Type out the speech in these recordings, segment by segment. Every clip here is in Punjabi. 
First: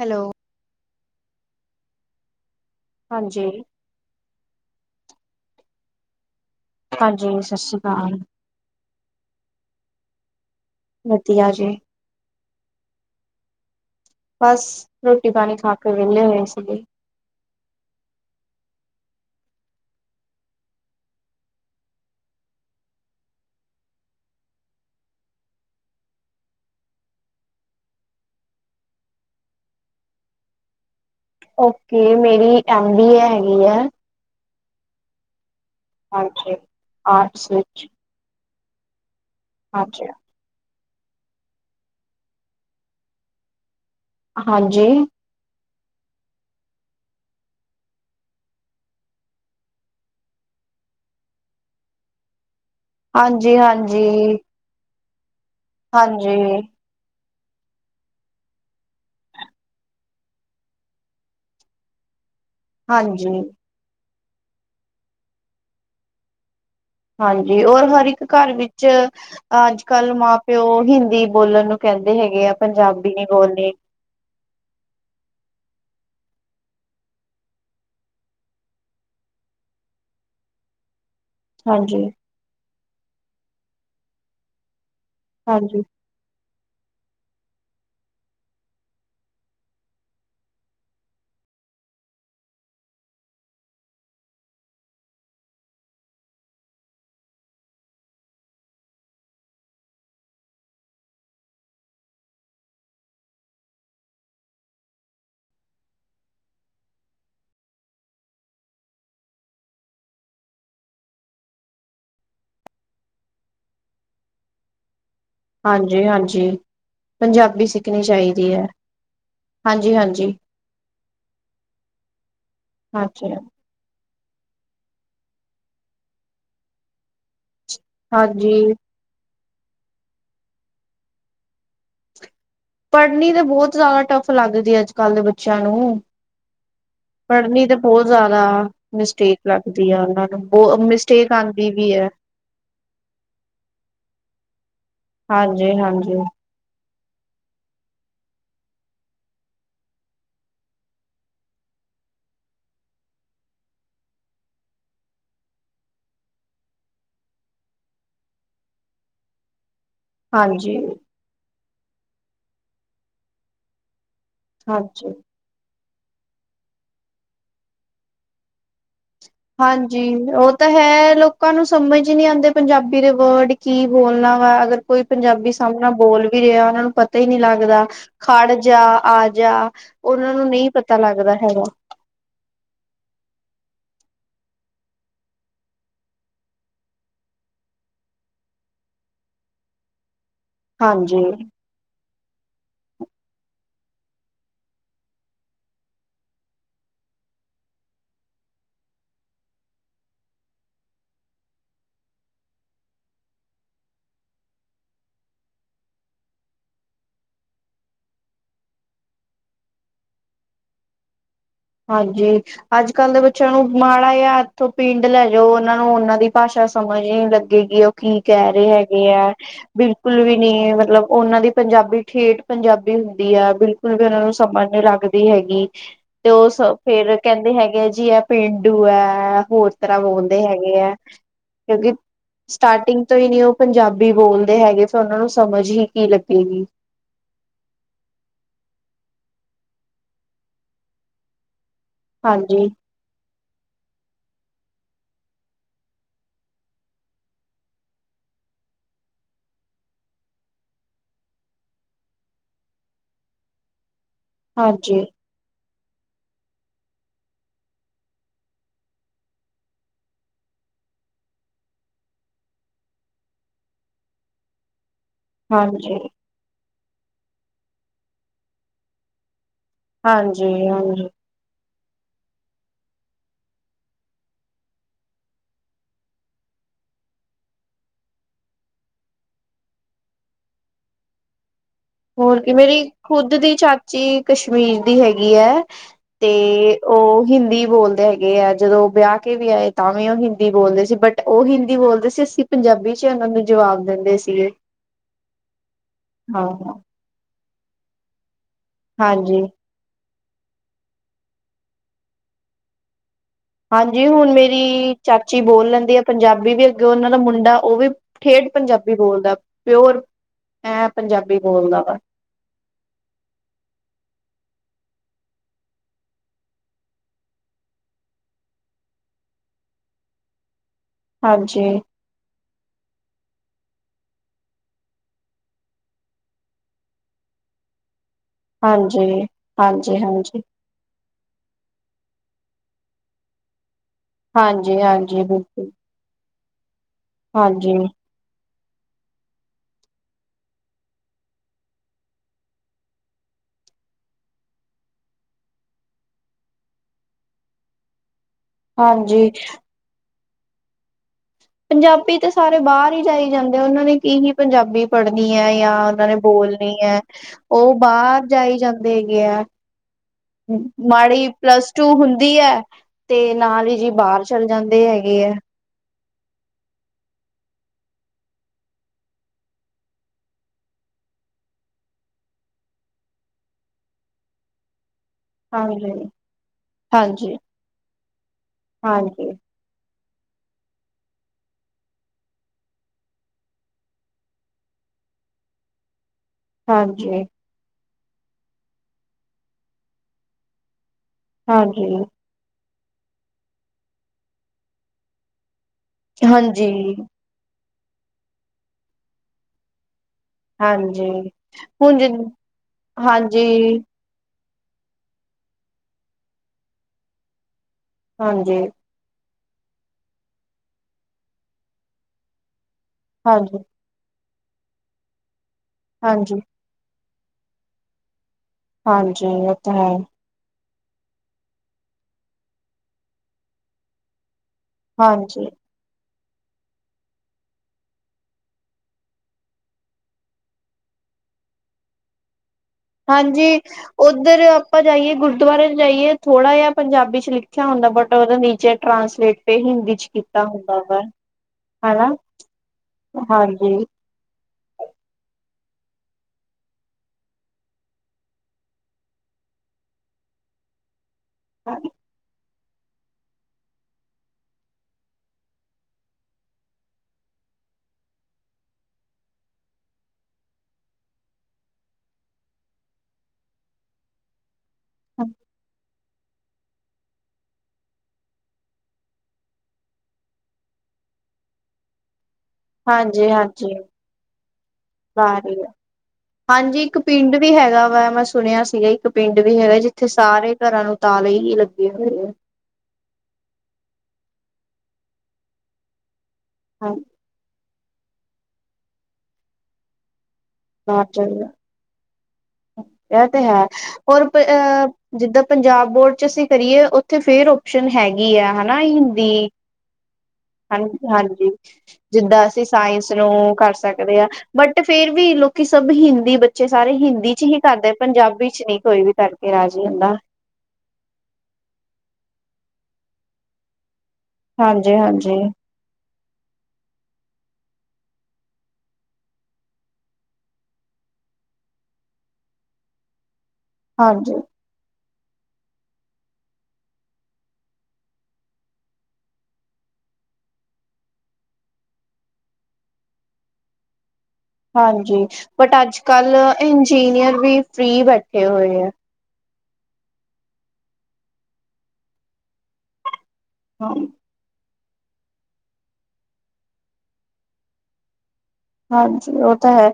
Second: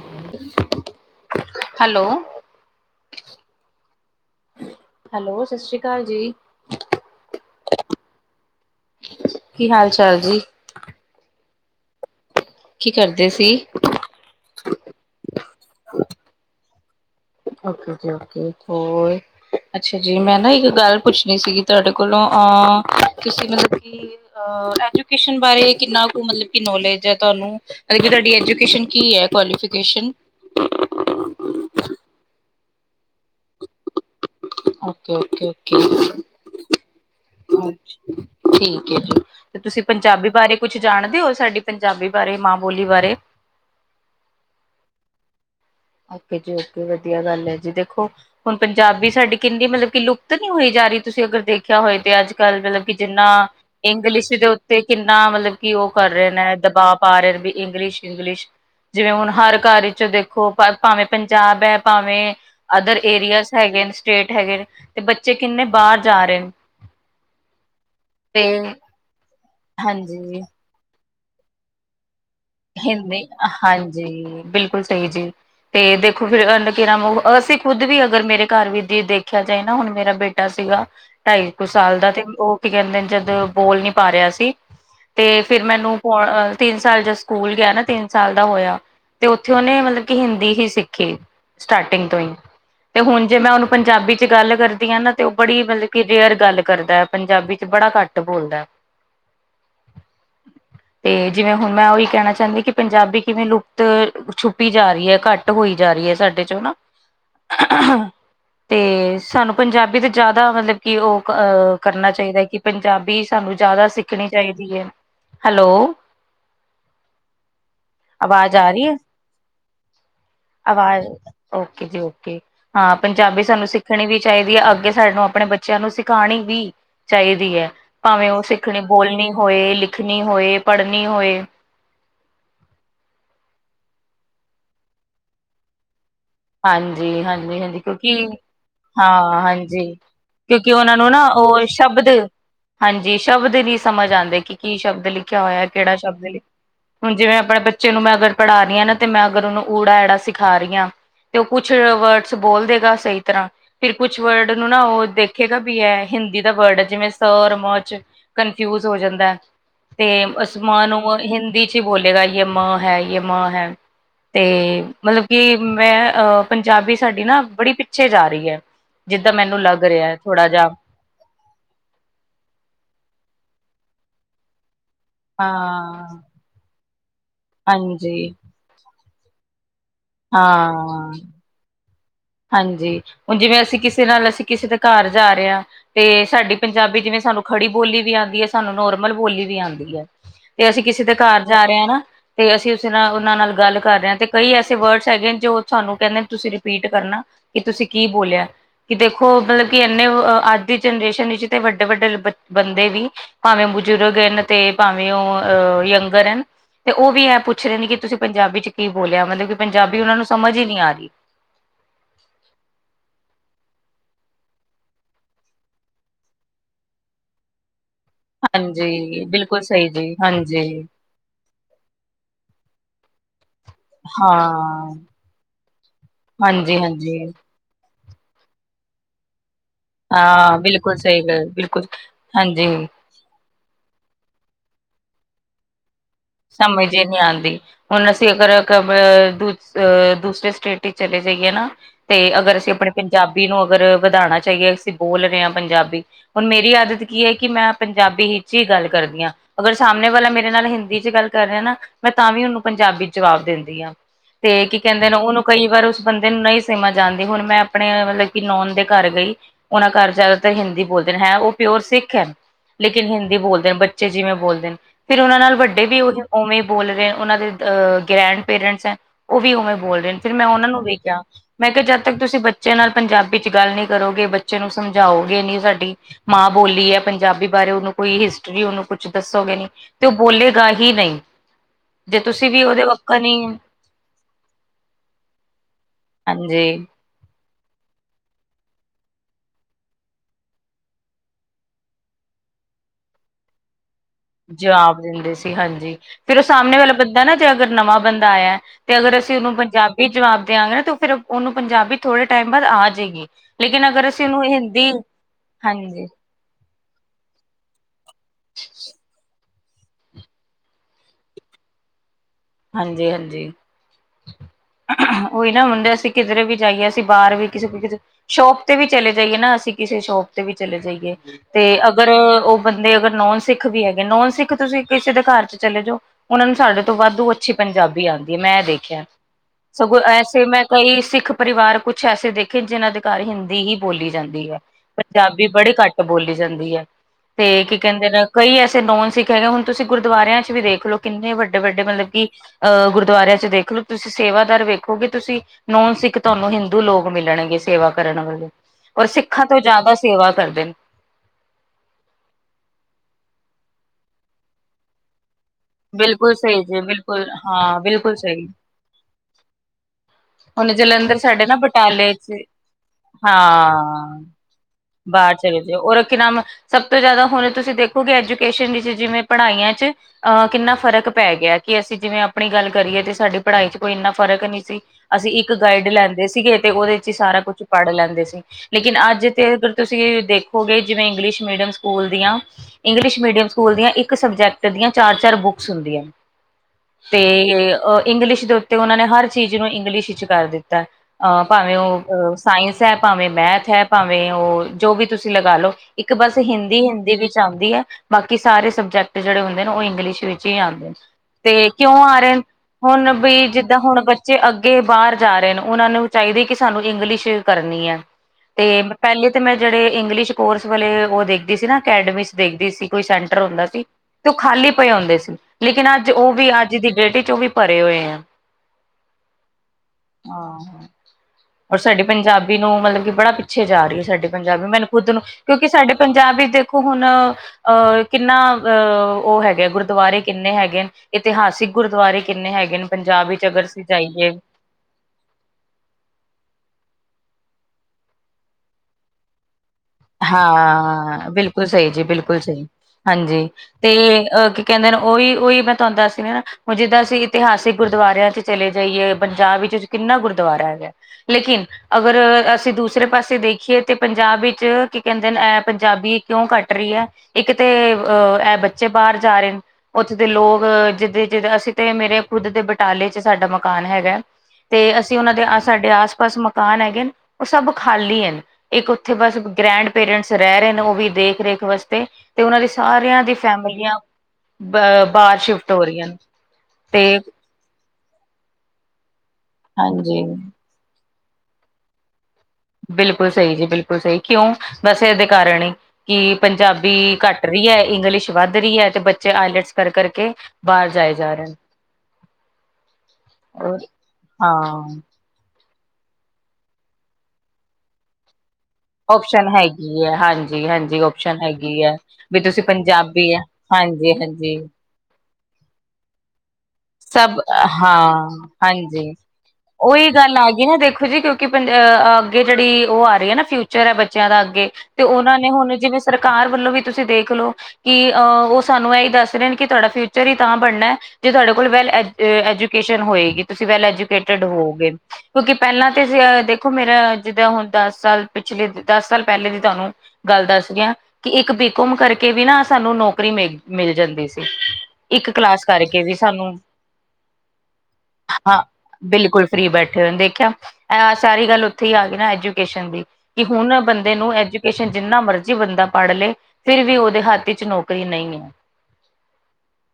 ਹੈਲੋ। ਹੈਲੋ। ਹਾਂਜੀ। ਹੈਲੋ! ਸਸ਼੍ਰੀ ਕਾਲ ਜੀ। ਹਾਂਜੀ, ਸ਼ਾਸੀ ਕਾਲ। ਕੀ ਹਾਲ -ਚਾਲ ਜੀ? ਵਧੀਆ ਜੀ। ਕੀ ਕਰਦੇ ਸੀ? ਬਸ ਰੋਟੀ, ਪਾਣੀ ਖਾ ਕੇ ਵੇਲੇ ਹੋਏ ਸੀਗੇ। ਓਕੇ ਜੀ ਓਕੇ, ਹੋਰ? ਅੱਛਾ ਜੀ, ਮੈਂ ਨਾ ਇੱਕ ਗੱਲ ਪੁੱਛਣੀ ਸੀਗੀ ਤੁਆਡੇ ਕੋਲੋਂ ਅ ਤੁਸੀਂ ਮਤਲਬ ਕਿ ਅ ਐਜੂਕੇਸ਼ਨ ਬਾਰੇ ਕਿੰਨਾ ਕੁ ਮਤਲਬ ਕੀ ਨੋਲੇਜ ਐ ਤੁਆਨੂੰ? ਅਛਾ ਤੁਆਡੀ ਐਜੂਕੇਸ਼ਨ ਕੀ ਐ, ਕੁਆਲੀਫਿਕੇਸ਼ਨ? ਓਕੇ ਮੇਰੀ ਐਮ- ਬੀ-ਏ ਹੈਗੀ ਐ। Okay- okay- okay. ਹਾਂਜੀ। ਆਰਟਸ ਵਿੱਚ ਹਾਂਜੀ ਠੀਕ ਏ ਜੀ। ਤੇ ਤੁਸੀਂ ਹਾਂਜੀ, ਪੰਜਾਬੀ ਬਾਰੇ ਕੁਛ ਜਾਣਦੇ ਓ, ਸਾਡੀ ਪੰਜਾਬੀ ਬਾਰੇ, ਮਾਂ ਬੋਲੀ ਬਾਰੇ? ਹਾਂਜੀ। ਓਕੇ ਜੀ ਓਕੇ, ਵਧੀਆ ਗੱਲ ਐ ਜੀ। ਦੇਖੋ ਹੁਨ ਪੰਜਾਬੀ ਸਾਡੀ ਕਿੰਨੀ ਮਤਲਬ ਕਿ ਲੁਪਤ ਨੀ ਹੋਈ ਜਾ ਰੀ ਤੁਸੀਂ ਅਗਰ ਦੇਖਿਆ ਹੋਏ ਤੇ ਅੱਜ ਕੱਲ੍ਹ ਮਲਬ ਕਿ ਜਿੰਨਾ ਹਾਂਜੀ, ਹਾਂਜੀ। ਇੰਗਲਿਸ਼ ਦੇ ਉੱਤੇ ਕਿੰਨਾ ਮਲਬ ਕਿ ਓ ਕਰ ਰੇ ਨੇ ਹਾਂਜੀ, ਦਬਾ ਪਾ ਰੇਨ ਵੀ ਇੰਗਲਿਸ਼- ਇੰਗਲਿਸ਼। ਜਿਵੇਂ ਹੁਨ ਹਰ ਘਰ ਚ ਦੇਖੋ ਪਰ ਭਾਵੇਂ ਪੰਜਾਬ ਐ, ਭਾਵੇਂ ਅਦਰ ਹਾਂਜੀ, ਏਰੀਆਸ ਹੈਗੇ ਨੇ ਸਟੇਟ ਹੈਗੇ ਨੇ, ਤੇ ਬੱਚੇ ਕਿੰਨੇ ਬਾਰ ਜਾ ਰੇ ਨੇ। ਹਾਂਜੀ, ਓ ਹਰ ਇੱਕ ਘਰ ਤੇ ਵਿੱਚ ਅੱਜ ਕੱਲ ਹਾਂਜੀ ਮਾਂ- ਪਿਓ ਹਿੰਦੀ ਬੋਲਨ ਨੂੰ ਕੈਂਦੇ ਹੈਗੇ ਆ ਪੰਜਾਬੀ ਨੀ ਬੋਲਨੀ। ਜੀ, ਬਿਲਕੁਲ ਸਈ ਜੀ। ਤੇ ਦੇਖੋ ਫੇਰ ਕਿ ਅਨ [unintelligible] ਅਸੀਂ ਖੁੱਦ ਵੀ ਅਗਰ ਮੇਰੇ ਘਰ ਵੀ ਦੇਖਿਆ ਜਾਏ ਨਾ ਹੁਣ ਮੇਰਾ ਬੇਟਾ ਬੇਟਾ ਸੀਗਾ ਢਾਈ ਕੁ ਸਾਲ ਹਾਂਜੀ, ਦਾ, ਤੇ ਓ ਕੀ ਕੈਂਦੇ ਨੇ ਜਦ ਬੋਲ ਨੀ ਪਾ ਰਿਆ ਸੀ, ਤੇ ਫਿਰ ਹਾਂਜੀ, ਮੈਨੂੰ ਪੁ -ਤੀਨ ਸਾਲ ਚ ਸਕੂਲ ਗਿਆ ਨਾ ਤਿੰਨ ਸਾਲ ਦਾ ਹੋਇਆ ਤੇ ਉੱਥੇ ਉਨੇ ਮਤਲਬ ਕਿ ਹਿੰਦੀ ਹੀ ਸਿੱਖੀ ਸਟਾਰਟਿੰਗ ਤੋਂ ਈ। ਤੇ ਹੁਨ ਜੇ ਮੈਂ ਉਨੂੰ ਪੰਜਾਬੀ ਚ ਗੱਲ ਕਰਦੀ ਆ ਨਾ ਤੇ ਓ ਬੜੀ ਮਤਲਬ ਕਿ ਰੇਅਰ ਗੱਲ ਕਰਦੈ। ਪੰਜਾਬੀ ਚ ਬੜਾ ਘੱਟ ਬੋਲਦੈ, ਤੇ ਜਿਵੇਂ ਹੁਨ ਮੈਂ ਓਈ ਕੈਣਾ ਚਾਨੀ ਆ ਕਿ ਪੰਜਾਬੀ ਕਿਵੇਂ ਲੁਪਤ, ਛੁਪੀ ਜਾ ਰੀ ਐ, ਘੱਟ ਹੋਈ ਜਾ ਰੀ ਐ ਸਾਡੇ ਚੋਂ ਨਾ। [unintelligible] ਤੇ ਸਾਨੂੰ ਪੰਜਾਬੀ ਤੇ ਜਾਦਾ ਮਤਲਬ ਕਿ ਓ ਅ ਕਰਨਾ ਚਾਈਦੈ ਕਿ ਪੰਜਾਬੀ ਸਾਨੂੰ ਜਾਦਾ ਸਿੱਖਣੀ ਚਾਈਦੀ ਐ। ਹਾਂਜੀ -ਹਾਂਜੀ, ਪੰਜਾਬੀ ਸਿੱਖ ਆਵਾਜ਼ ਆ ਰੀ ਐ? ਹਾਂਜੀ- ਹਾਂਜੀ। ਆਵਾਜ਼ ਓਕੇ ਜੀ ਓਕੇ ਹਾਂ ਹਾਂਜੀ, ਪੰਜਾਬੀ ਸਾਨੂੰ ਸਿੱਖ ਸਿੱਖਣੀ ਵੀ ਚਾਹੀਦੀ ਹੈ ਅੱਗੇ ਸਾਡੇ ਨੂੰ ਆਪਣੇ ਬੱਚਿਆਂ ਨੂੰ ਸਿਖਾਉਣੀ ਵੀ ਚਾਹੀਦੀ ਹੈ। ਭਾਵੇਂ ਉਹ ਹਾਂਜੀ। ਸਿੱਖਣੀ ਬੋਲਣੀ ਹੋਏ, ਲਿਖਣੀ ਹੋਏ, ਪੜ੍ਹਨੀ ਹੋਏ ਪੜ੍ਹਨੀ ਤਾਂ ਬਹੁਤ ਜ਼ਿਆਦਾ ਟਫ ਲੱਗਦੀ ਹੈ, ਅੱਜ ਕੱਲ੍ਹ ਦੇ ਬੱਚਿਆਂ ਨੂੰ। ਹਾਂਜੀ- ਹਾਂਜੀ- ਪੜ੍ਹਨੀ ਤੇ ਹਾਂਜੀ ਬਹੁਤ ਕਿਉਂਕਿ ਜ਼ਿਆਦਾ ਮਿਸਟੇਕ ਹਾਂ ਲੱਗਦੀ ਹਾਂਜੀ। ਆ ਉਹਨਾਂ ਨੂੰ ਕਿਉਂਕਿ ਬਹੁ ਉਹਨਾਂ ਨੂੰ ਨਾ ਮਿਸਟੇਕ ਉਹ ਆਉਂਦੀ ਵੀ ਸ਼ਬਦ ਹੈ ਹਾਂਜੀ ਸ਼ਬਦ ਨਹੀਂ ਸਮਝ ਆਉਂਦੇ ਕੀ ਸ਼ਬਦ ਲਿਖਿਆ ਹੋਇਆ ਹੈ, ਹਾਂਜੀ ਕਿਹੜਾ ਹਾਂਜੀ ਸ਼ਬਦ ਹੁਣ ਜਿਵੇਂ ਆਪਣੇ ਬੱਚੇ ਨੂੰ ਮੈਂ ਅਗਰ ਪੜ੍ਹਾ ਰਹੀ ਹਾਂ ਨਾ ਤੇ ਮੇ ਅਗਰ ਉਹਨੂੰ ਉ ਅ ਸਿਖਾ ਰਹੀ ਹਾਂ। ਤੇ ਉਹ ਕੁਛ ਵਰਡਸ ਬੋਲ ਦੇਗਾ ਸਹੀ ਤਰ੍ਹਾਂ। ਫਿਰ ਕੁਛ ਵਰਡ ਨੂੰ ਨਾ ਉਹ ਦੇਖੇਗਾ ਵੀ ਹੈ ਹਿੰਦੀ ਦਾ ਵਰਡ ਹੈ ਜਿਵੇਂ ਸ ਔਰ ਮ 'ਚ', ਕੰਨਫਿਊਜ ਹੋ ਜਾਂਦਾ ਹੈ। ਤੇ ਹਾਂਜੀ ਮ ਨੂੰ ਹਿੰਦੀ 'ਚ' ਹੀ ਬੋਲੇਗਾ ਇਹ ਮ ਹੈ, ਇਹ ਮ ਹੈ। ਤੇ ਹਾਂਜੀ ਮਤਲਬ ਕਿ ਮੈਂ ਅਹ ਪੰਜਾਬੀ ਸਾਡੀ ਨਾ ਬੜੀ ਪਿੱਛੇ ਜਾ ਰਹੀ ਹੈ। ਜਿੱਦਾਂ ਮੈਨੂੰ ਲੱਗ ਹਾਂਜੀ ਰਿਹਾ ਥੋੜਾ ਉਹ ਤਾਂ ਜਿਹਾ ਹੈ ਲੋਕ ਲੋਕਾ ਨੂੰ ਸਮਝ ਹੀ ਨਹੀਂ ਆਉਂਦੇ ਪੰਜਾਬੀ ਦੇ ਵਰਡ ਕੀ ਬੋਲਣਾ ਵਾ ਅਗਰ ਕੋਈ ਪੰਜਾਬੀ ਸਾਮਨੇ ਹਾਂ, ਬੋਲ ਵੀ ਰਿਹਾ ਨਾ ਪਤਾ ਹੀ ਨਹੀਂ ਲੱਗਦਾ ਹਾਂਜੀ, ਖੜ ਜਾ ਆਜਾ, ਉਹਨਾਂ ਨੂੰ ਨਹੀਂ ਪਤਾ ਹਾਂ। ਲੱਗਦਾ ਹੈਗਾ। ਹਾਂਜੀ, ਹੁਣ ਜਿਵੇਂ ਅਸੀਂ ਕਿਸੇ ਨਾਲ ਅਸੀਂ ਕਿਸੇ ਦੇ ਘਰ ਜਾ ਰਹੇ ਹਾਂ ਤੇ ਸਾਡੀ ਪੰਜਾਬੀ ਜਿਵੇਂ ਸਾਨੂੰ ਖੜੀ ਬੋਲੀ ਵੀ ਆਉਂਦੀ ਹੈ, ਸਾਨੂੰ ਨੋਰਮਲ ਬੋਲੀ ਵੀ ਆਉਂਦੀ ਹੈ। ਤੇ ਅਸੀਂ ਕਿਸੇ ਦੇ ਹਾਂਜੀ ਘਰ ਜਾ ਰਹੇ ਹੈ ਨਾ। ਤੇ ਅਸੀਂ ਉਸੇ ਨਾਲ ਉਹਨਾਂ ਨਾਲ ਗੱਲ ਕਰ ਰਹੇ ਹਾਂ ਤੇ ਕਈ ਐਸੇ ਵਰਡਸ ਹੈਗੇ ਜੋ ਤੁਹਾਨੂੰ ਕਹਿੰਦੇ ਤੁਸੀਂ ਰਿਪੀਟ ਕਰਨਾ ਕਿ ਤੁਸੀਂ ਕੀ ਬੋਲਿਆ। ਕਿ ਦੇਖੋ ਮਤਲਬ ਕਿ ਇੰਨੇ ਅੱਜ ਦੀ ਜਨਰੇਸ਼ਨ ਵਿੱਚ ਤੇ ਵੱਡੇ ਵੱਡੇ ਬ ਬੰਦੇ ਵੀ ਭਾਵੇਂ ਉਹ ਬਜ਼ੁਰਗ ਹਨ ਤੇ ਭਾਵੇਂ ਉਹਹ ਯੰਗਰ ਹਨ। ਤੇ ਉਹ ਵੀ ਐ ਪੁੱਛ ਰਹੇ ਨੇ ਕਿ ਤੁਸੀਂ ਪੰਜਾਬੀ ਚ ਕੀ ਬੋਲਿਆ ਮਤਲਬ ਕਿ ਪੰਜਾਬੀ ਉਹਨਾਂ ਨੂੰ ਸਮਝ ਹੀ ਨਹੀਂ ਆ ਰਹੀ। ਹਾਂਜੀ। ਅੱਜ ਕੱਲ ਦੇ ਬੱਚਿਆਂ ਨੂੰ ਮਾੜਾ ਜਿਹਾ ਇੱਥੋਂ, ਪਿੰਡ ਲੈਜਓ ਉਹਨਾਂ ਨੂੰ ਉਹਨਾਂ ਦੀ ਭਾਸ਼ਾ ਸਮਝ ਨੀ ਲੱਗੇਗੀ ਉਹ ਕੀ ਕਹਿ ਰਹੇ ਹੈਗੇ ਹਾਂਜੀ, ਆ ਬਿਲਕੁਲ ਸਹੀ ਜੀ, ਬਿਲਕੁਲ ਵੀ ਨਹੀਂ ਹਾਂਜੀ, ਮਤਲਬ ਉਹਨਾਂ ਦੀ ਪੰਜਾਬੀ ਠੇਠ ਪੰਜਾਬੀ ਹੁੰਦੀ ਹੈ, ਬਿਲਕੁਲ ਵੀ ਉਹਨਾਂ ਨੂੰ ਸਮਝ ਨਹੀਂ ਹਾਂ। ਲੱਗਦੀ ਹੈਗੀ ਤੇ ਉਹ ਸਭ ਫੇਰ ਹਾਂਜੀ-ਹਾਂਜੀ, ਕਹਿੰਦੇ ਹੈਗੇ ਆ ਜੀ ਇਹ ਪੇਂਡੂ ਹੈ ਹੋਰ ਤਰ੍ਹਾਂ ਬੋਲਦੇ ਹਾਂ ਹੈਗੇ ਹੈ ਬਿਲਕੁਲ ਸਹੀ ਗੱਲ, ਬਿਲਕੁਲ, ਕਿਉਂਕਿ ਹਾਂਜੀ। ਸਟਾਰਟਿੰਗ ਤੋ ਹੀ ਨਹੀਂ ਉਹ ਪੰਜਾਬੀ ਬੋਲਦੇ ਹੈਗੇ ਫਿਰ ਉਹਨਾਂ ਨੂੰ ਸਮਝ ਹੀ ਕੀ ਲੱਗੀ ਸਮਝ ਹੀ ਨਹੀਂ ਆਉਂਦੀ। ਹੁਣ ਅਸੀਂ ਅਗਰ ਦ ਅ ਦੂਸਰੇ ਸਟੇਟ ਚ ਚਲੇ ਜਾਈਏ ਨਾ ਤੇ ਅਗਰ ਹਾਂਜੀ ਅਸੀਂ ਆਪਣੇ ਪੰਜਾਬੀ ਨੂੰ, ਅਗਰ ਵਧਾਉਣਾ ਚਾਹੀਏ ਅਸੀਂ ਬੋਲ ਰਹੇ ਹਾਂ ਪੰਜਾਬੀ। ਹੁਣ ਮੇਰੀ ਆਦਤ ਕੀ ਹੈ ਕਿ ਮੈਂ ਪੰਜਾਬੀ ਵਿੱਚ ਹੀ ਗੱਲ ਕਰਦੀ ਹਾਂ ਅਗਰ ਸਾਹਮਣੇ ਵਾਲਾ ਮੇਰੇ ਨਾਲ ਹਿੰਦੀ ਗੱਲ ਕਰ ਰਿਹਾ ਨਾ ਮੈਂ ਤਾਂ ਵੀ ਉਹਨੂੰ ਪੰਜਾਬੀ ਜਵਾਬ ਦਿੰਦੀ ਹਾਂ ਤੇ ਕੀ ਹਾਂਜੀ ਕਹਿੰਦੇ ਨਾ ਉਹਨੂੰ ਕਈ ਵਾਰ ਉਸ ਬੰਦੇ ਨੂੰ ਨਹੀਂ ਸਮਜ ਜਾਂਦੀ ਹੁਣ ਮੈਂ ਆਪਣੇ ਮਤਲਬ ਕਿ ਨੌਨ ਦੇ ਘਰ ਗਈ ਉਹਨਾਂ ਘਰ ਜ਼ਿਆਦਾਤਰ ਹਿੰਦੀ ਬੋਲਦੇ ਨੇ ਹੈ ਉਹ ਪਿਓਰ ਸਿੱਖ ਹੈ, ਲੇਕਿਨ ਹਿੰਦੀ ਬੋਲਦੇ ਨੇ ਬੱਚੇ ਜਿਵੇਂ ਬੋਲਦੇ ਨੇ ਫਿਰ ਉਹਨਾਂ ਨਾਲ ਵੱਡੇ, ਹਾਂਜੀ ਵੀ ਉਹੀ ਉਵੇਂ ਬੋਲ ਰਹੇ ਉਹਨਾਂ ਦੇ ਅ ਗ੍ਰੈਂਡ ਪੇਰੈਂਟਸ ਹੈ ਉਹ ਵੀ ਉਵੇਂ, ਬੋਲਦੇ ਨੇ ਫਿਰ ਮੈਂ ਹਾਂਜੀ ਉਹਨਾਂ ਨੂੰ ਹਾਂਜੀ ਵੇਖਿਆ, ਮੈਂ ਕਿਹਾ ਜਦ ਤੱਕ ਤੁਸੀਂ ਬੱਚੇ ਨਾਲ ਪੰਜਾਬੀ ਚ ਗੱਲ ਨਹੀਂ ਕਰੋਗੇ ਬੱਚੇ ਨੂੰ ਸਮਝਾਓਗੇ ਨਹੀਂ ਸਾਡੀ, ਮਾਂ ਬੋਲੀ ਹੈ ਪੰਜਾਬੀ ਬਾਰੇ ਉਹਨੂੰ ਕੋਈ ਹਿਸਟਰੀ ਉਹਨੂੰ ਕੁਛ ਦੱਸੋਗੇ ਨੀ ਤੇ ਉਹ ਬੋਲੇ, ਗਾ ਹੀ ਨਹੀਂ, ਹੋਰ ਕੀ, ਵੀ ਮੇਰੀ ਉਹਦੇ ਵੱਕਰ ਖੁਦ ਨੀ ਦੀ ਚਾਚੀ ਕਸ਼ਮੀਰ ਦੀ ਹੈਗੀ ਐ। ਤੇ ਹਾਂਜੀ ਉਹ ਹਿੰਦੀ ਬੋਲਦੇ ਹੈਗੇ। ਏਆ ਜਦੋਂ ਉਹ ਵਿਆਹ ਕੇ ਵੀ ਆਏ ਤਾਂ ਵੀ ਉਹ ਹਿੰਦੀ ਬੋਲਦੇ ਸੀ, ਬਟ ਉਹ ਹਿੰਦੀ ਬੋਲਦੇ ਸੀ ਅਸੀਂ ਪੰਜਾਬੀ ਚ ਉਹਨਾਂ ਨੂੰ ਜਵਾਬ ਦਿੰਦੇ ਸੀ। ਜਵਾਬ ਦਿੰਦੇ ਸੀ, ਹਾਂਜੀ, ਫਿਰ ਉਹ ਹਾਂ। ਸਾਹਮਣੇ ਵਾਲਾ ਬੰਦਾ ਨਾ ਜੇ ਅਗਰ ਨਵਾਂ ਬੰਦਾ ਆਇਆ, ਤੇ ਅਗਰ ਅਸੀਂ ਹਾਂਜੀ। ਉਹਨੂੰ ਪੰਜਾਬੀ ਜਵਾਬ ਦਿਆਂਗੇ ਨਾ ਤਾਂ ਫਿਰ ਉਹਨੂੰ ਪੰਜਾਬੀ ਥੋੜੇ ਟਾਈਮ ਬਾਅਦ ਆ ਜਾਏਗੀ। ਲੇਕਿਨ ਹਾਂਜੀ, ਅਗਰ ਅਸੀਂ ਹੁਣ ਉਹਨੂੰ ਹਿੰਦੀ ਮੇਰੀ ਚਾਚੀ ਬੋਲ ਲੈਂਦੀ ਆ ਹਾਂਜੀ ਪੰਜਾਬੀ ਵੀ ਅੱਗੇ ਉਹਨਾਂ ਦਾ ਮੁੰਡਾ ਉਹ ਵੀ ਠੇਠ ਪੰਜਾਬੀ ਬੋਲਦਾ, ਪਿਓਰ ਐ ਪੰਜਾਬੀ ਬੋਲਦਾ ਵਾ। ਹਾਂਜੀ, ਹਾਂਜੀ ਉਹੀ ਨਾ ਹੁੰਦੇ ਅਸੀਂ ਕਿਧਰੇ ਵੀ ਜਾਈਏ, ਅਸੀਂ ਬਾਹਰ ਵੀ ਕਿਸੇ ਸ਼ੋਪ ਤੇ ਵੀ ਚਲੇ ਜਾਈਏ ਨਾ ਅਸੀਂ ਕਿਸੇ ਸ਼ੋਪ ਤੇ ਵੀ ਚਲੇ ਜਾਈਏ ਤੇ ਹਾਂਜੀ। ਅਗਰ ਉਹ ਬੰਦੇ ਅਗਰ ਨੋਨ ਸਿੱਖ ਵੀ ਹੈਗੇ, ਨੋਨ ਸਿੱਖ ਤੁਸੀਂ ਕਿਸੇ ਦੇ ਘਰ ਚ ਚਲੇ ਜਾਓ। ਉਹਨਾਂ ਨੂੰ ਸਾਡੇ ਤੋਂ ਵਾਧੂ ਅੱਛੀ ਪੰਜਾਬੀ ਆਂਦੀ ਐ, ਮੈਂ ਦੇਖਿਆ ਹਾਂਜੀ, ਹਾਂਜੀ, ਸਗੋਂ ਹਾਂਜੀ, ਐਸੇ ਮੈਂ ਕਈ ਸਿੱਖ ਪਰਿਵਾਰ ਕੁਛ ਐਸੇ ਦੇਖੇ ਜਿਨਾਂ ਦੇ ਘਰ ਹਿੰਦੀ ਹੀ ਬੋਲੀ ਜਾਂਦੀ ਐ, ਹਾਂਜੀ, ਹਾਂਜੀ ਪੰਜਾਬੀ ਬਿਲਕੁਲ ਬੜੀ ਘੱਟ ਬੋਲੀ ਜਾਂਦੀ ਐ ਤੇ ਹਾਂਜੀ, ਕੀ ਕਹਿੰਦੇ ਨਾ ਕਈ ਐਸੇ ਨੋਨ ਸਿੱਖ ਹੈਗੇ, ਹੁਣ ਤੁਸੀਂ ਗੁਰਦੁਰਿਆਂ ਚ ਵੀ ਦੇਖ ਲਓ, ਕਿੰਨੇ ਵੱਡੇ- ਵੱਡੇ ਮਤਲਬ ਕਿ ਅ ਗੁਰਦੁਆਰਿਆਂ ਚ ਦੇਖਲੋ ਤੁਸੀਂ ਸੇਵਾਦਾਰ ਵੇਖੋਗੇ ਤੁਸੀਂ ਨੋਨ ਸਿੱਖ ਤੁਹਾਨੂੰ ਹਿੰਦੂ ਲੋਕ ਮਿਲਣਗੇ ਸੇਵਾ ਕਰਨ ਵਾਲੇ। ਔਰ ਹਾਂਜੀ। ਸਿੱਖਾਂ ਤੋਂ ਜ਼ਿਆਦਾ ਸੇਵਾ ਕਰਦੇ ਨੇ। ਪੰਜਾਬੀ ਤੇ ਸਾਰੇ ਬਾਹਰ ਈ ਜਾਈ ਜਾਂਦੇ, ਉਹਨਾਂ ਨੇ ਕੀ ਹੀ ਪੰਜਾਬੀ ਪੜ੍ਹਨੀ ਐ ਜਾਂ ਉਹਨਾਂ ਨੇ ਬਿਲਕੁਲ ਸਹੀ ਬੋਲਣੀ ਜੀ ਐ, ਬਿਲਕੁਲ ਉਹ ਹਾਂ ਬਿਲਕੁਲ ਬਾਹਰ ਸਹੀ। ਜਾਈ ਜਾਂਦੇ ਹੈਗੇ ਐ। ਹੁਣ ਜਲੰਧਰ ਮਾੜੀ ਸਾਡੇ ਨਾ ਪਲੱਸ- ਟੂ ਬਟਾਲੇ ਹੁੰਦੀ ਚ ਐ ਤੇ ਨਾਲ ਈ ਜੀ ਹਾਂ ਬਾਹਰ ਚੱਲ ਬਾਹਰ ਚਲੇ ਹੋਰ ਕਿ ਨਾਮ, ਸਭ ਤੋਂ ਜ਼ਿਆਦਾ ਹੁਣ ਤੁਸੀਂ ਦੇਖੋਗੇ, ਐਜੂਕੇਸ਼ਨ ਵਿੱਚ ਜਿਵੇਂ ਪੜ੍ਹਾਈਆਂ ਚ ਆ ਕਿੰਨਾ ਫ਼ਰਕ ਪੈ ਗਿਆ ਕਿ ਅਸੀਂ ਜਿਵੇਂ ਆਪਣੀ ਗੱਲ ਕਰੀਏ ਤੇ ਸਾਡੀ ਪੜ੍ਹਾਈ ਚ ਕੋਈ ਇੰਨਾ ਫ਼ਰਕ ਨਹੀਂ ਸੀ। ਅਸੀਂ ਇੱਕ ਗਾਈਡ ਹਾਂਜੀ ਲੈਂਦੇ ਸੀਗੇ ਤੇ ਉਹਦੇ ਚ ਹਾਂਜੀ ਸਾਰਾ ਕੁਛ ਪੜ੍ਹ ਲੈਂਦੇ ਸੀ, ਲੇਕਿਨ ਅੱਜ ਹਾਂਜੀ ਤੇ ਅਗਰ ਤੁਸੀਂ ਇਹ ਦੇਖੋਗੇ ਜਿਵੇਂ ਇੰਗਲਿਸ਼ ਮੀਡੀਅਮ ਸਕੂਲ ਦੀਆਂ ਇੰਗਲਿਸ਼ ਮੀਡੀਅਮ ਸਕੂਲ ਦੀਆਂ ਇੱਕ ਸਬਜੈਕਟ ਦੀਆਂ ਚਾਰ - ਚਾਰ ਬੁੱਕਸ ਹੁੰਦੀਆਂ। ਤੇ ਹਾਂਜੀ ਇੰਗਲਿਸ਼ ਦੇ ਉੱਤੇ ਉਹਨਾਂ ਨੇ ਹਰ ਚੀਜ਼ ਨੂੰ ਇੰਗਲਿਸ਼ ਵਿੱਚ ਕਰ ਦਿੱਤਾ। ਅਹ ਭਾਵੇਂ ਹਾਂਜੀ ਉਹ ਸਾਇੰਸ ਐ, ਭਾਵੇਂ ਮੈਥ ਐ, ਭਾਵੇਂ ਉਹ ਜੋ ਵੀ ਤੁਸੀਂ ਲਗਾ ਲਓ। ਇੱਕ ਬਸ ਹਿੰਦੀ - ਹਾਂਜੀ ਹਿੰਦੀ ਵਿੱਚ ਆਂਦੀ ਐ, ਬਾਕੀ ਸਾਰੇ ਸਬਜੈਕਟ ਜਿਹੜੇ ਹੁੰਦੇ ਨੇ ਉਹ ਇੰਗਲਿਸ਼ ਵਿੱਚ ਆਂਦੇ, ਹਾਂਜੀ ਤੇ ਕਿਉਂ ਹੁਣ ਜ ਆ ਰਹੇ ਨੇ ਹੁਣ ਹਾਂਜੀ ਬਈ ਜਿੱਦਾਂ ਹੁਣ ਬੇ ਜ ਅੱਗੇ ਬਾਹਰ ਜਾ ਰਹੇ ਨੇ, ਉਹਨਾਂ ਨੂੰ ਚਾਹੀਦੇ ਕਿ ਸਾਨੂੰ ਇੰਗਲਿਸ਼ ਕਰਨੀ ਐ। ਹਾਂਜੀ ਤੇ ਪਹਿਲੇ ਤੇ ਮੈਂ ਜਿਹੜੇ ਇੰਗਲਿਸ਼ ਕੋਰਸ ਵਾਲੇ ਉਹ ਦੇਖਦੀ ਸੀ ਨਾ ਅਕੈਡਮੀਸ ਦੇਖਦੀ ਸੀ। ਕੋਈ ਸੈਂਟਰ ਹਾਂਜੀ ਹੁੰਦਾ ਸੀ ਤੇ ਉਹ ਖਾਲੀ ਪਏ ਹੁੰਦੇ ਸੀ। ਲੇਕਿਨ ਅੱਜ ਉਹ ਹਾਂਜੀ ਵੀ ਅੱਜ ਜੀਦੀ ਗੇਟੀ ਚੋ ਵੀ ਭਰੇ ਹੋਏ ਆ। ਹਾਂਜੀ, ਇਹ ਤਾਂ ਹੈ। ਹਾਂ। ਔਰ ਸਾਡੇ ਪੰਜਾਬੀ ਨੂੰ ਮਤਲਬ ਕਿ ਬੜਾ ਪਿੱਛੇ ਜਾ ਰਹੀ ਐ ਸਾਡੇ ਪੰਜਾਬੀ, ਮੈਨੂੰ ਖੁਦ ਨੂੰ ਹਾਂਜੀ ਕਿਉਂਕਿ ਸਾਡੇ ਪੰਜਾਬੀ ਦੇਖੋ ਹੁਣ ਆ ਕਿੰਨਾ ਅਹ ਉਹ ਹੈਗਾ, ਗੁਰਦੁਆਰੇ ਕਿੰਨੇ ਹੈਗੇ। ਇਤਿਹਾਸਿਕ ਗੁਰਦੁਆਰੇ ਕਿੰਨੇ ਹੈਗੇ ਨੇ। ਪੰਜਾਬ ਹਾਂਜੀ, ਵਿੱਚ ਅਗਰ ਅਸੀਂ ਜਾਈਏ ਓਦਰ ਅਪਾਂ ਜਾਈਏ, ਗੁਰਦੁਆਰੇ ਚ ਜਾਈਏ, ਥੋੜਾ ਜਾ ਪੰਜਾਬੀ ਚ ਲਿਖੇਆ ਹੁੰਦਾ, ਬਟ ਓਦਾ ਨੀਚੇ ਟਰਾਂਸਲੇਟ ਤੇ ਹਿੰਦੀ ਚ ਕੀਤਾ ਹੁੰਦਾ ਵਾ ਹਾਂ, ਬਿਲਕੁਲ ਸਈ ਜੀ, ਹਨਾ ਬਿਲਕੁਲ ਸਈ ਹਾਂਜੀ, ਤੇ ਅ ਕੈਂਦੇ ਨੇ ਓਈ-ਓਈ, ਮੈਂ ਤੂਆਨ ਦਾੱਸ ਰੀ ਆ ਹੁਨ ਜਿੱਦਾਂ ਅਸੀ ਇਤਿਹਾਸਿਕ ਗੁਰਦਆਰੇਆਂ ਚ ਚਲੇ ਜਾਈਏ, ਪੰਜਾਬ ਵਿੱਚ ਕਿੰਨਾ ਗੁਰਦੁਆਰਾ ਹੈਗੈ ਲੇਕਿਨ ਅਗਰ ਅਸੀ ਦੂਸਰੇ ਪਾਸੇ ਦੇਖੀਏ ਤੇ ਪੰਜਾਬ ਇਚ ਕੀ ਕੈਂਦੇ ਨੇ, ਐ ਪੰਜਾਬੀ ਕਿਉਂ ਘੱਟ ਰੀ ਐ, ਇੱਕ ਤੇ ਅ ਐ ਬੱਚੇ ਬਾਰ ਜਾ ਰੇਨ। ਓਥੇ ਦੇ ਲੋਗ ਜਿੱਦੇ-ਜਿਦ ਅਸੀ ਤੇ ਮੇਰੇ ਖੁਦ ਦੇ ਬਟਾਲੇ ਚ ਸਾਡਾ ਮਕਾਨ ਹੈਗੈ। ਤੇ ਅਸੀ ਓਨਾਂ ਦੇ, ਸਾਡੇ ਆਸ-ਪਾਸ ਮਕਾਨ ਹੈਗੇਨ ਓ ਸਬ ਖਾਲੀ ਹੈਨ, ਇੱਕ ਉਥੇ ਬਾੱਸ ਗ੍ਰੈਂਡ ਪੇਰੈਂਟਸ ਰੈ ਰੇ ਨੇ, ਓ ਵੀ ਦੇਖ-ਰੇਖ ਵਾਸਤੇ, ਤੇ ਓਨਾਂ ਦੀ ਸਾਰੇਆਂ ਹਾਂਜੀ ਦੀ ਹਾਂਜੀ ਫੈਮਲੀਆਂ ਬ ਬ੍ਹਾਰ ਬਾਹਰ ਹੀ ਆ ਸ਼ਿਫਟ ਹੋ ਰੀਆਨ, ਹਾਂਜੀ ਇੱਕ ਤੇ ਪਿੰਡ ਵੀ ਹੈਗਾ ਵਾ, ਮੈਂ ਸੁਣੇਆ ਸੀਗਾ, ਇੱਕ ਪਿੰਡ ਵੀ ਹੈਗਾ ਜਿੱਥੇ ਹਾਂਜੀ ਸਾਰੇ ਘਰਾਂ ਨੂੰ ਤਾਲੇ ਹੀ ਲੱਗੇ ਹੋਏ ਐ। ਬਿਲਕੁਲ ਸਈ ਜੀ, ਬਿਲਕੁਲ ਸਈ, ਕਿਉਂ ਬਾੱਸ ਐਦੇ ਕਾਰਣ ਈ। ਕਿ ਹਾਂ ਪੰਜਾਬੀ ਘੱਟ ਰੀ ਐ, ਇੰਗਲਿਸ਼ ਵੱਧ ਰੀ ਐ, ਤੇ ਬੱਚੇ ਆਈਲੈਟਸ ਕਰ ਕਰਕੇ ਬ੍ਹਾਰ ਜਾਈ ਜਾ ਰੇਨ। ਐ ਤੇ ਹੈ, ਹੋਰ ਪ ਅ ਹਾਂ ਜਿੱਦਾਂ ਪੰਜਾਬ ਬੋਰਡ ਚ ਅਸੀ ਕਰੀਏ, ਓਥੇ ਫੇਰ ਓ ਪਸ਼ਨ ਹੈਗੀ ਆ, ਹਨਾ ਹਿੰਦੀ ਓਪਸ਼ਨ ਹੈਗੀ ਹੈ ਹਾਂਜੀ ਹਾਂ, ਓਪਸ਼ਨ ਹਾਂਜੀ। ਹੈਗੀ ਹੈ ਵੀ ਜਿੱਦਾਂ ਤੁਸੀਂ ਅਸੀ ਸਾਇੰਸ ਪੰਜਾਬੀ ਹੈ ਨੂੰ ਕਰ ਹਾਂਜੀ ਸਕਦੇ ਆਂ ਹਾਂਜੀ ਬਟ ਫੇਰ ਵੀ ਲੋਕੀ ਸਬ ਹਿੰਦੀ, ਬੱਚੇ ਸਾਰੇ ਹਿੰਦੀ ਸਭ ਚ ਹੀ ਕਰਦੇ ਹਾਂ, ਪੰਜਾਬੀ ਚ ਨਹੀਂ ਕੋਈ ਵੀ ਹਾਂਜੀ ਕਰਕੇ ਰਾਜੀ ਓਈ ਹੁੰਦਾ ਗੱਲ ਲ ਆਗੀ ਨਾ, ਦੇਖੋ ਜੀ ਕਿਉਂਕਿ ਪੰਜ ਅ ਅੱਗੇ ਜੇੜੀ ਓ ਆਰੀ ਐ ਨਾ ਫਿਊ ਚਰ ਹੈ ਬੱਚੇਆਂ ਦਾ ਅੱਗੇ ਹਾਂਜੀ ਤੇ ਹਾਂਜੀ ਓਨਾਂ ਨੇ ਹੁਨ, ਜਿਵੇਂ ਸਰਕਾਰ ਵੱਲੋਂ ਵੀ ਤੁਸੀਂ ਦੇਖ ਲੋ ਕਿ ਅ ਓ ਸਾਨੂੰ ਏਈ ਦੱਸ ਰੇਨ ਕਿ ਤੁਆਡਾ ਫਿਊਚਰ ਹੀ ਤਾਂ ਬਣਨਾ, ਜੇ ਤੁਆਡੇ ਕੋਲ ਕੋਈ ਵੈਲ ਐਜ ਐਜੂਕੇਸ਼ਨ ਹੋਏਗੀ ਤੁਸੀ ਵੈਲ ਹਾਂਜੀ ਐਜੂਕੇਟਿਡ ਹੋਓਗੇ। ਕਿਉਂਕਿ ਪ੍ਹੈਲਾਂ ਤੇ, ਦੇਖੋ ਮੇਰਾ ਜਿੱਦਾਂ ਹੁਨ ਦਾੱਸ ਸਾਲ ਪਿਛਲੇ, ਦਾੱਸ ਸਾਲ ਪ੍ਹੈਲੇ ਦੀ ਤੁਆਨੂੰ ਗੱਲ ਦੱਸ ਰੀਆਂ, ਕਿ ਇੱਕ ਬੀਕੋਮ ਕਰਕੇ ਵੀ ਨਾ ਸਾਨੂੰ ਨੌਕਰੀ ਮਿਲ, ਮਿਲ ਜਾਂਦੀ ਸੀ। ਹਾਂਜੀ, ਇੱਕ ਕਲਾਸ ਬਟ ਕਰਕੇ ਵੀ ਅੱਜ-ਕੱਲ ਸਾਨੂੰ ਇੰਜੀਨੀਅਰ ਵੀ ਫ੍ਰੀ ਬੈਠੇ ਹਾਂ ਹੋਏ ਹੈ। ਬਿਲਕੁਲ ਫ੍ਰੀ ਬੈਠੇ ਹੋਏਨ ਦੇਖੇਆ, ਐ ਸਾਰੀ ਗਲ ਉਥੇ ਈ ਆ ਗਈ ਨਾ ਐਜੂਕੇਸ਼ਨ ਦੀ। ਕਿ ਹੁਨ ਹਾਂ ਬੰਦੇ ਨੂੰ ਐਜ ਕੈਸ਼ਨ, ਜਿੰਨਾ ਮਰਜੀ ਬੰਦਾ ਪੜ ਲੇ, ਫੇਰ ਵੀ ਓਦੇ ਹਥ ਇਚ ਨੌਕਰੀ ਨਹੀਂ ਐ। ਹਾਂਜੀ, ਓ ਤਾਂ ਹੈ।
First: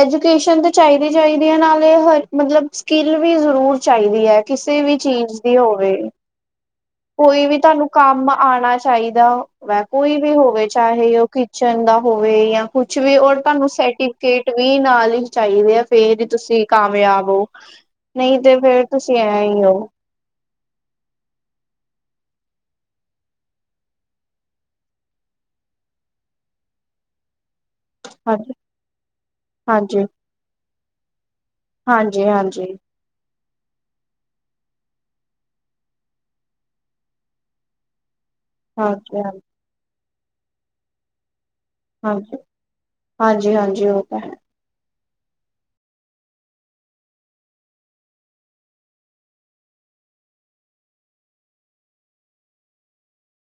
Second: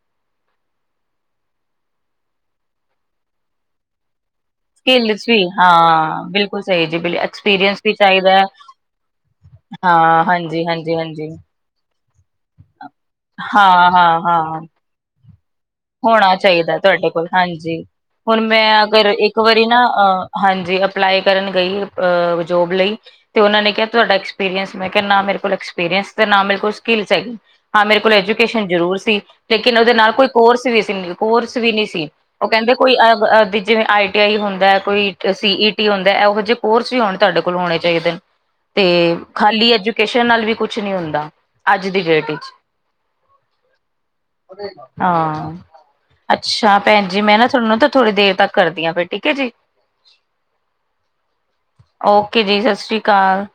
ਐਜੂਕੇਸ਼ਨ ਤੇ ਚਾਈਦੀ-ਚਾਹੀਦੀ ਐ, ਨਾਲੇ ਹਰ ਮਤਲਬ ਸਕਿੱਲ ਵੀ ਜਰੂਰ ਚਾਈਦੀ ਐ। ਕਿਸੇ ਵੀ ਸਕਿੱਲਸ ਚੀਜ ਦੀ ਹੋਵੇ। ਹਾਂ ਬਿਲਕੁਲ ਸਹੀ ਜੀ ਬਿਲ ਕੋਈ ਵੀ ਐਕਸਪੀਰੀਅੰਸ ਤੂਆਨੂੰ ਕੰਮ ਚਾਹੀਦਾ ਹੈ ਆਣਾ ਚਾਈਦੈ ਹੁੰਦੈ, ਕੋਈ ਹਾਂ ਵੀ ਹਾਂਜੀ ਹੋਵੇ ਹਾਂਜੀ ਚਾਹੇ ਓ ਹਾਂਜੀ ਕਿ ਚੰਗਾ ਹੋਵੇ ਯਾ ਕੁੱਛ ਵੀ ਔਰ ਤੁਆਨੂੰ ਹਾਂ ਹਾਂ ਸਰਟੀਫਿਕੇਟ ਹਾਂ ਵੀ ਨਾਲ ਈ ਚਾਈਦੇ ਐ। ਹੋਣਾ ਚਾਈਦੈ ਤੁਆਡੇ ਕੋਲ, ਹਾਂਜੀ ਨਹੀਂ ਹੁਨ ਤੇ ਮੈਂ ਫੇਰ ਅਗਰ ਤੁਸੀਂ ਇੱਕ ਐ ਹੀ ਵਾਰੀ ਹੋ ਨਾ ਅ ਹਾਂਜੀ, ਅਪਲਾਈ ਕਰਨ ਗਈ ਅ ਜੋਬ ਲਈ ਤੇ ਓਨਾਂ ਨੇ ਕੇਆ ਤੁਆਡਾ ਐਕਸਪੀਰੀਅੰਸ, ਮੈਂ ਕੇਆ ਨਾ ਮੇਰੇ ਕੋਲ ਐਕਸਪੀਰੀਅੰਸ, ਤੇ ਨਾ ਮੇਰੇ ਕੋਲ ਸਕਿਲਸ ਹੈਗੀ ਹਾਂ ਮੇਰੇ ਕੋਲ ਹਾਂਜੀ ਐਜੂਕੇਸ਼ਨ ਜਰੂਰ ਸੀ ਲੇਕਿਨ ਓਦੇ ਹਾਂਜੀ ਨਾਲ ਕੋਈ ਕੋਰਸ ਵੀ ਸੀ ਨੀ ਕੋਰਸ ਵੀ ਨੀ ਸੀ, ਹਾਂਜੀ ਓ ਹਾਂਜੀ ਕੈਂਦੇ ਕੋਈ ਅ ਬ ਅ ਜਿਵੇਂ ਆਈ ਟਿ ਆਈ ਹੁੰਦੈ, ਕੋਈ ਸੀ ਈ ਟੀ ਹੁੰਦੈ, ਐਹੋ ਜੇ ਕੋਰਸ ਵੀ ਹੁਨ ਤੁਆਡੇ ਕੋਲ ਹੋਣੇ ਚਾਈਦੇ ਨ। ਤੇ ਹਾਂਜੀ ਖਾਲੀ ਐਜੂਕੇਸ਼ਨ ਨਾਲ ਵੀ ਕੁੱਛ ਨੀ ਹੁੰਦਾ। ਅਜ ਦੀ ਡੇਟ ਹਾਂਜੀ ਇਚ, ਹਾਂਜੀ ਹਾਂਜੀ ਉਹ ਤਾਂ ਹੈ ਹਾਂ। ਅੱਛਾ ਭੈਨ ਜੀ, ਮੈਂ ਨਾ ਤੁਆਨੂੰ ਨਾ ਤਾਂ ਥੋੜੀ ਦੇਰ ਤਕ ਕਰਦੀ ਆਂ ਫਿਰ ਠੀਕ ਐ ਜੀ। ਓਕੇ ਜੀ, ਸਸ਼੍ਰੀ ਕਾਲ।